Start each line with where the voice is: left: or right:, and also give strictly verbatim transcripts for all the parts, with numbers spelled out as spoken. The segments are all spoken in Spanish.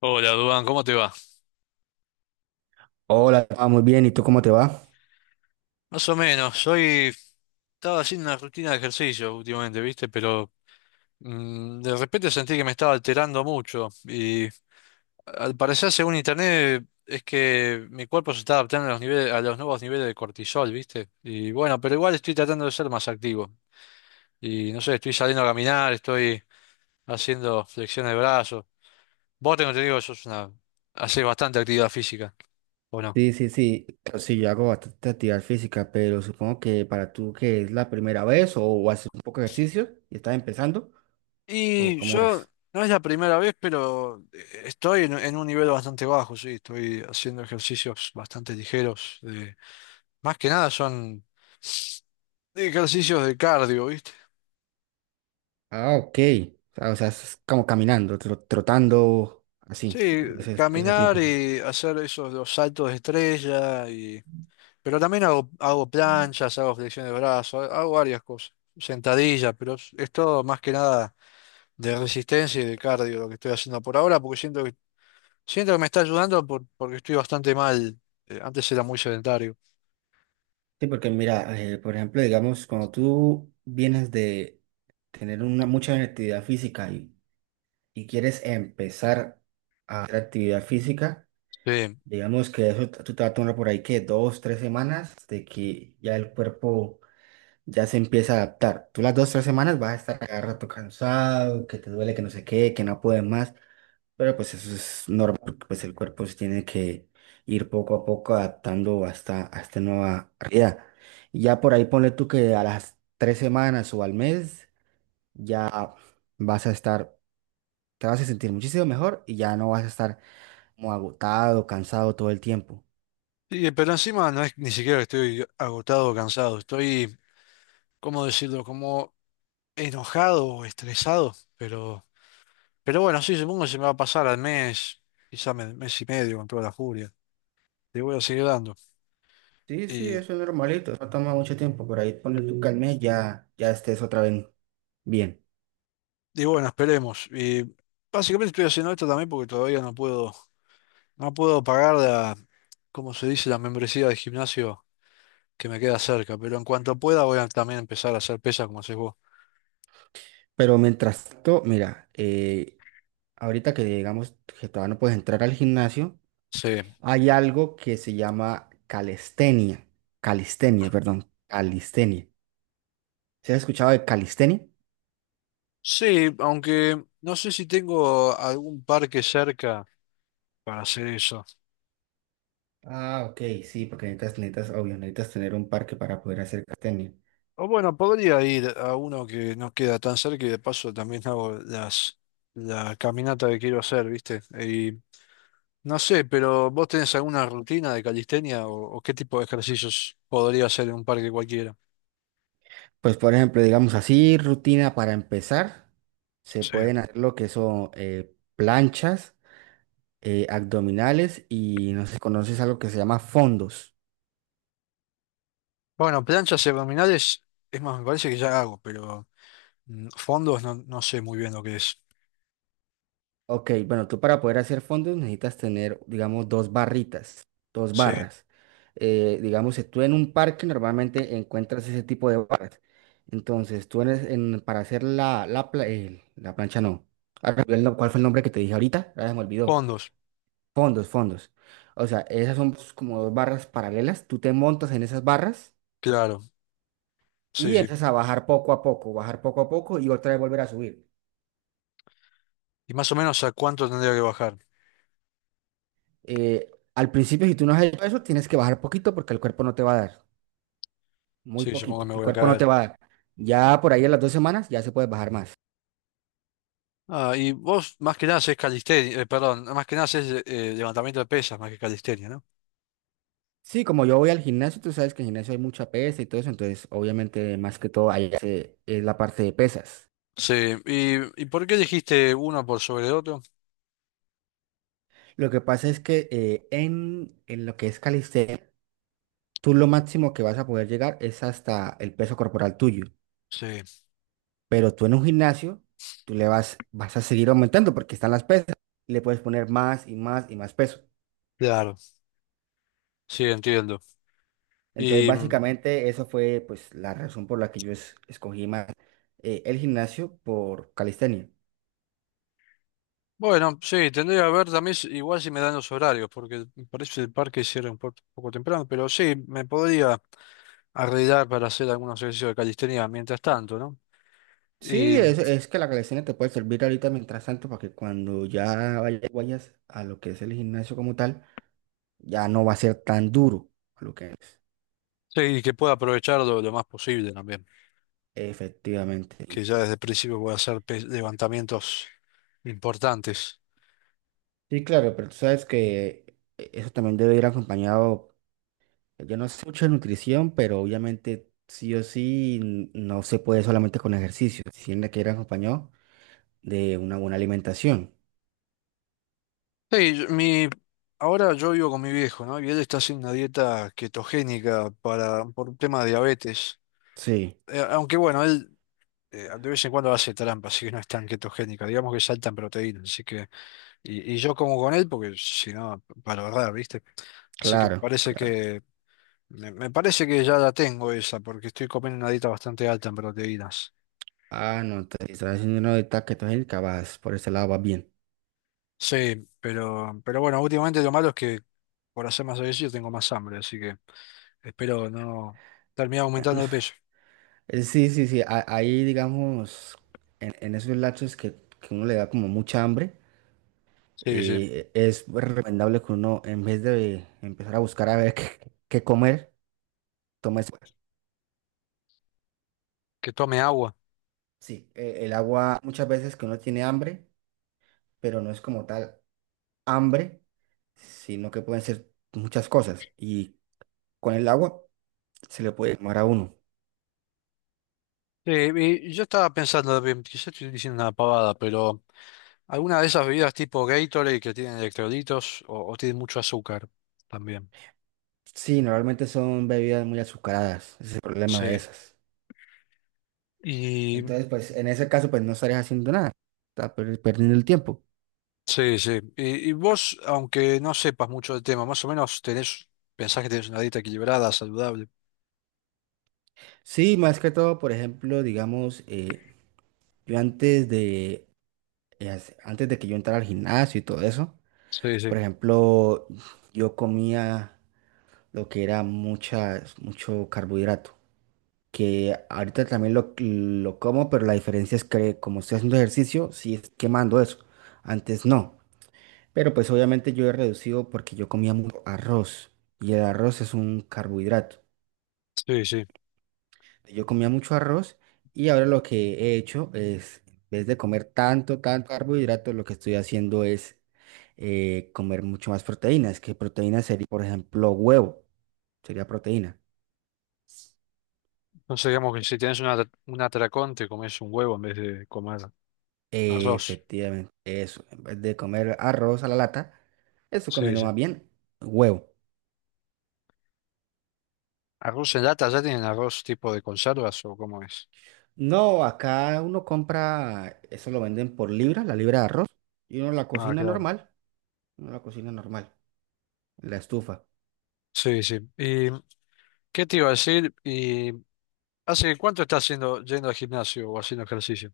left: Hola, Duván, ¿cómo te va?
right: Hola, ah, muy bien. ¿Y tú cómo te va?
left: Más o menos, hoy estaba haciendo una rutina de ejercicio últimamente, ¿viste? Pero mm, de repente sentí que me estaba alterando mucho y al parecer, según internet, es que mi cuerpo se está adaptando a los niveles, a los nuevos niveles de cortisol, ¿viste? Y bueno, pero igual estoy tratando de ser más activo. Y no sé, estoy saliendo a caminar, estoy haciendo flexiones de brazos. Vos tengo entendido que sos una, haces bastante actividad física, ¿o no?
right: Sí, sí, sí. Pues sí, yo hago bastante actividad física, pero supongo que para tú que es la primera vez o, haces un poco de ejercicio y estás empezando, ¿o
left: Y
right: cómo
left: yo,
right: es?
left: no es la primera vez, pero eh, estoy en, en un nivel bastante bajo, sí, estoy haciendo ejercicios bastante ligeros. De- más que nada son ejercicios de cardio, ¿viste?
right: Ah, ok. Ah, o sea, es como caminando, tro- trotando, así,
left: Sí,
right: de ese, de ese
left: caminar
right: tipo.
left: y hacer esos los saltos de estrella, y, pero también hago, hago planchas, hago flexiones de brazos, hago varias cosas, sentadillas, pero es, es todo más que nada de resistencia y de cardio lo que estoy haciendo por ahora, porque siento que Siento que me está ayudando por- porque estoy bastante mal. Eh, antes era muy sedentario.
right: Sí, porque mira, eh, por ejemplo, digamos, cuando tú vienes de tener una mucha actividad física y, y quieres empezar a hacer actividad física.
left: Sí.
right: Digamos que eso t- tú te vas a tomar por ahí que dos, tres semanas de que ya el cuerpo ya se empieza a adaptar. Tú las dos, tres semanas vas a estar cada rato cansado, que te duele, que no sé qué, que no puedes más. Pero pues eso es normal, porque, pues el cuerpo se tiene que ir poco a poco adaptando hasta a esta nueva realidad. Y ya por ahí ponle tú que a las tres semanas o al mes ya vas a estar, te vas a sentir muchísimo mejor y ya no vas a estar como agotado, cansado todo el tiempo.
left: Sí, pero encima no es ni siquiera que estoy agotado o cansado. Estoy, ¿cómo decirlo? Como enojado o estresado. Pero, pero bueno, sí, supongo que se me va a pasar al mes, quizá me- mes y medio con toda la furia. Le voy a seguir dando.
right: Sí, sí,
left: Y,
right: eso es normalito, no toma mucho tiempo, por ahí ponle tú que al mes ya, ya estés otra vez bien.
left: y bueno, esperemos. Y básicamente estoy haciendo esto también porque todavía no puedo, no puedo pagar la, ¿cómo se dice? La membresía de gimnasio que me queda cerca, pero en cuanto pueda voy a también empezar a hacer pesas como haces vos.
right: Pero mientras tanto, mira, eh, ahorita que digamos que todavía no puedes entrar al gimnasio,
left: Sí,
right: hay algo que se llama calistenia, calistenia, perdón, calistenia. ¿Se has escuchado de calistenia?
left: sí, aunque no sé si tengo algún parque cerca para hacer eso.
right: Ah, ok, sí, porque necesitas, necesitas, obvio, necesitas tener un parque para poder hacer calistenia.
left: O bueno, podría ir a uno que no queda tan cerca y de paso también hago las la caminata que quiero hacer, ¿viste? Y no sé, pero ¿vos tenés alguna rutina de calistenia o, o qué tipo de ejercicios podría hacer en un parque cualquiera?
right: Pues, por ejemplo, digamos así, rutina para empezar, se
left: Sí.
right: pueden hacer lo que son eh, planchas, eh, abdominales y no sé si conoces algo que se llama fondos.
left: Bueno, planchas y abdominales, es más, me parece que ya hago, pero mm, fondos no, no sé muy bien lo que es.
right: Ok, bueno, tú para poder hacer fondos necesitas tener, digamos, dos barritas, dos
left: Sí,
right: barras. Eh, digamos, si tú en un parque normalmente encuentras ese tipo de barras. Entonces, tú eres en, para hacer la, la, pla- eh, la plancha, no. Ahora me olvidé el nom- ¿Cuál fue el nombre que te dije ahorita? Ahora se me olvidó.
left: fondos,
right: Fondos, fondos. O sea, esas son pues, como dos barras paralelas. Tú te montas en esas barras
left: claro, sí,
right: y
left: sí.
right: empiezas a bajar poco a poco, bajar poco a poco y otra vez volver a subir.
left: ¿Y más o menos a cuánto tendría que bajar?
right: Eh, al principio, si tú no has hecho eso, tienes que bajar poquito porque el cuerpo no te va a dar. Muy
left: Sí, supongo que
right: poquito.
left: me
right: El
left: voy a
right: cuerpo no te
left: caer.
right: va a dar. Ya por ahí a las dos semanas ya se puede bajar más.
left: Ah, y vos más que nada haces calistenia, eh, perdón, más que nada haces eh, levantamiento de pesas más que calistenia, ¿no?
right: Sí, como yo voy al gimnasio, tú sabes que en el gimnasio hay mucha pesa y todo eso, entonces obviamente más que todo ahí se- es la parte de pesas.
left: Sí, ¿y, y por qué dijiste uno por sobre otro?
right: Lo que pasa es que eh, en, en lo que es calistenia, tú lo máximo que vas a poder llegar es hasta el peso corporal tuyo,
left: Sí,
right: pero tú en un gimnasio, tú le vas, vas a seguir aumentando porque están las pesas, le puedes poner más y más y más peso.
left: claro, sí, entiendo.
right: Entonces,
left: Y mm,
right: básicamente, eso fue pues la razón por la que yo es- escogí más eh, el gimnasio por calistenia.
left: bueno, sí, tendría que ver también si- igual si me dan los horarios, porque parece que el parque cierra un po- poco temprano, pero sí, me podría arreglar para hacer algunos ejercicios de calistenia mientras tanto,
right: Sí,
left: ¿no?
right: es, es que la calistenia te puede servir ahorita mientras tanto para que cuando ya vayas, vayas a lo que es el gimnasio como tal, ya no va a ser tan duro a lo que es.
left: Sí, y que pueda aprovechar lo, lo más posible también,
right: Efectivamente.
left: que
right: Sí.
left: ya desde el principio pueda hacer pe- levantamientos importantes.
right: Sí, claro, pero tú sabes que eh, eso también debe ir acompañado, yo no sé mucho de nutrición, pero obviamente sí o sí n- no se puede solamente con ejercicio, si tiene que ir acompañado de una buena alimentación.
left: Sí, yo- mi, ahora yo vivo con mi viejo, ¿no? Y él está haciendo una dieta ketogénica para, por un tema de diabetes.
right: Sí,
left: Eh, aunque bueno, él eh, de vez en cuando hace trampa, así que no es tan ketogénica, digamos que saltan proteínas, así que, y, y yo como con él, porque si no, para verdad, ¿viste? Así que me
right: claro,
left: parece
right: claro.
left: que, me, me parece que ya la tengo esa, porque estoy comiendo una dieta bastante alta en proteínas.
right: Ah, no, te estás haciendo una dieta que vas por ese lado vas bien.
left: Sí, pero, pero bueno, últimamente lo malo es que por hacer más ejercicio tengo más hambre, así que espero no terminar aumentando de peso.
right: Eh, Sí, sí, sí, a- ahí digamos, en, en esos lapsos que, que uno le da como mucha hambre,
left: Sí, sí,
right: eh, es recomendable que uno en vez de empezar a buscar a ver qué, qué comer, tome ese-
left: que tome agua.
right: Sí, eh, el agua muchas veces que uno tiene hambre, pero no es como tal hambre, sino que pueden ser muchas cosas y con el agua se le puede tomar a uno.
left: Sí, y yo estaba pensando, bien, quizás estoy diciendo una pavada, pero alguna de esas bebidas tipo Gatorade que tienen electrolitos o, o tienen mucho azúcar también.
right: Sí, normalmente son bebidas muy azucaradas, ese es el problema
left: Sí.
right: de esas.
left: Y
right: Entonces, pues en ese caso, pues no estarías haciendo nada, estás per- perdiendo el tiempo.
left: sí, sí. Y, y vos, aunque no sepas mucho del tema, más o menos tenés, pensás que tenés una dieta equilibrada, saludable.
right: Sí, más que todo, por ejemplo, digamos, eh, yo antes de, eh, hace- antes de que yo entrara al gimnasio y todo eso,
left: Sí, sí,
right: por ejemplo, yo comía lo que era muchas, mucho carbohidrato, que ahorita también lo, lo como, pero la diferencia es que como estoy haciendo ejercicio, sí es quemando eso, antes no. Pero pues obviamente yo he reducido porque yo comía mucho arroz y el arroz es un carbohidrato.
left: sí, sí.
right: Yo comía mucho arroz y ahora lo que he hecho es, en vez de comer tanto, tanto carbohidrato, lo que estoy haciendo es eh, comer mucho más proteínas, que proteína sería, por ejemplo, huevo, sería proteína.
left: Entonces digamos que si tienes una- un atracón, te comes un huevo en vez de comer arroz.
right: Efectivamente, eso, en vez de comer arroz a la lata, estoy
left: Sí,
right: comiendo
left: sí.
right: más bien huevo.
left: ¿Arroz en lata? ¿Ya tienen arroz tipo de conservas o cómo es?
right: No, acá uno compra, eso lo venden por libra, la libra de arroz, y uno la
left: Ah,
right: cocina
left: claro.
right: normal, uno la cocina normal, en la estufa.
left: Sí, sí. ¿Y qué te iba a decir? ¿Y hace cuánto estás haciendo, yendo al gimnasio o haciendo ejercicio?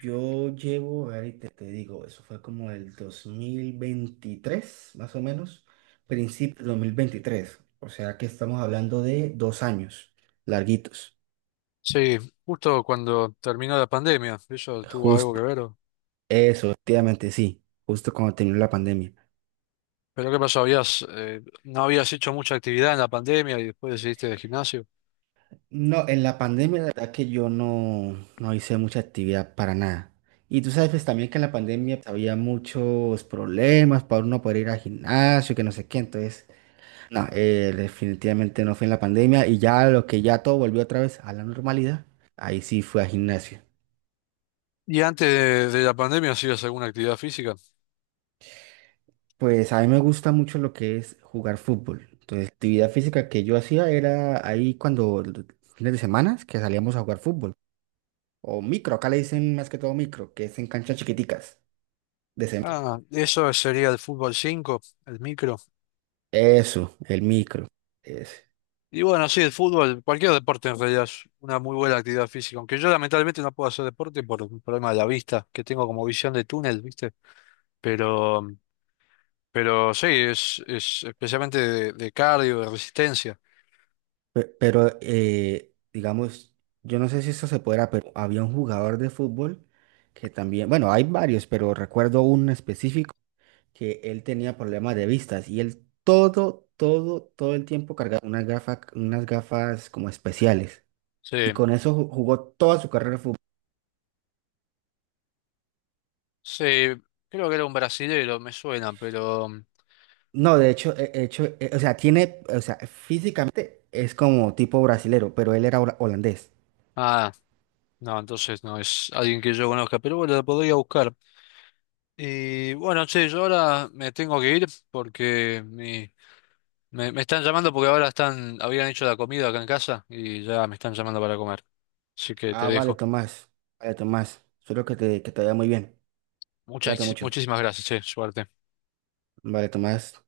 right: Yo llevo, a ver, y te, te digo, eso fue como el dos mil veintitrés, más o menos, principio dos mil veintitrés, o sea que estamos hablando de dos años larguitos,
left: Sí, justo cuando terminó la pandemia. ¿Eso tuvo algo que
right: justo,
left: ver? ¿O?
right: eso, efectivamente, sí, justo cuando terminó la pandemia.
left: ¿Pero qué pasó? ¿Habías, eh, no habías hecho mucha actividad en la pandemia y después decidiste el gimnasio?
right: No, en la pandemia la verdad que yo no, no hice mucha actividad para nada. Y tú sabes pues también que en la pandemia pues, había muchos problemas para uno poder ir al gimnasio, que no sé qué. Entonces, no, eh, definitivamente no fue en la pandemia y ya lo que ya todo volvió otra vez a la normalidad, ahí sí fue al gimnasio.
left: ¿Y antes de, de la pandemia hacías alguna actividad física?
right: Pues a mí me gusta mucho lo que es jugar fútbol. Entonces, actividad física que yo hacía era ahí cuando fines de semana que salíamos a jugar fútbol. O micro, acá le dicen más que todo micro, que es en canchas chiquiticas de cemento.
left: Ah, eso sería el fútbol cinco, el micro.
right: Eso, el micro, ese.
left: Y bueno, sí, el fútbol, cualquier deporte en realidad es una muy buena actividad física, aunque yo lamentablemente no puedo hacer deporte por un problema de la vista, que tengo como visión de túnel, ¿viste? Pero, pero sí, es, es especialmente de, de cardio, de resistencia.
right: Pe- Pero, eh, digamos, yo no sé si esto se podrá, pero había un jugador de fútbol que también, bueno, hay varios, pero recuerdo un específico que él tenía problemas de vistas y él todo, todo, todo el tiempo cargaba unas gafas, unas gafas como especiales. Y
left: Sí,
right: con eso ju- jugó toda su carrera de fútbol.
left: sí, creo que era un brasilero, me suena, pero...
right: No, de hecho, eh, eh, hecho, eh, o sea, tiene, o sea, físicamente es como tipo brasilero, pero él era hola- holandés.
left: Ah, no, entonces no es alguien que yo conozca, pero bueno, lo podría buscar. Y bueno, che, yo ahora me tengo que ir porque mi Me, me están llamando porque ahora están, habían hecho la comida acá en casa y ya me están llamando para comer. Así que te
right: Ah, vale,
left: dejo.
right: Tomás. Vale, Tomás. Espero que te, que te vaya muy bien. Cuídate
left: Muchas,
right: mucho.
left: muchísimas gracias, che, suerte.
right: Vale, Tomás.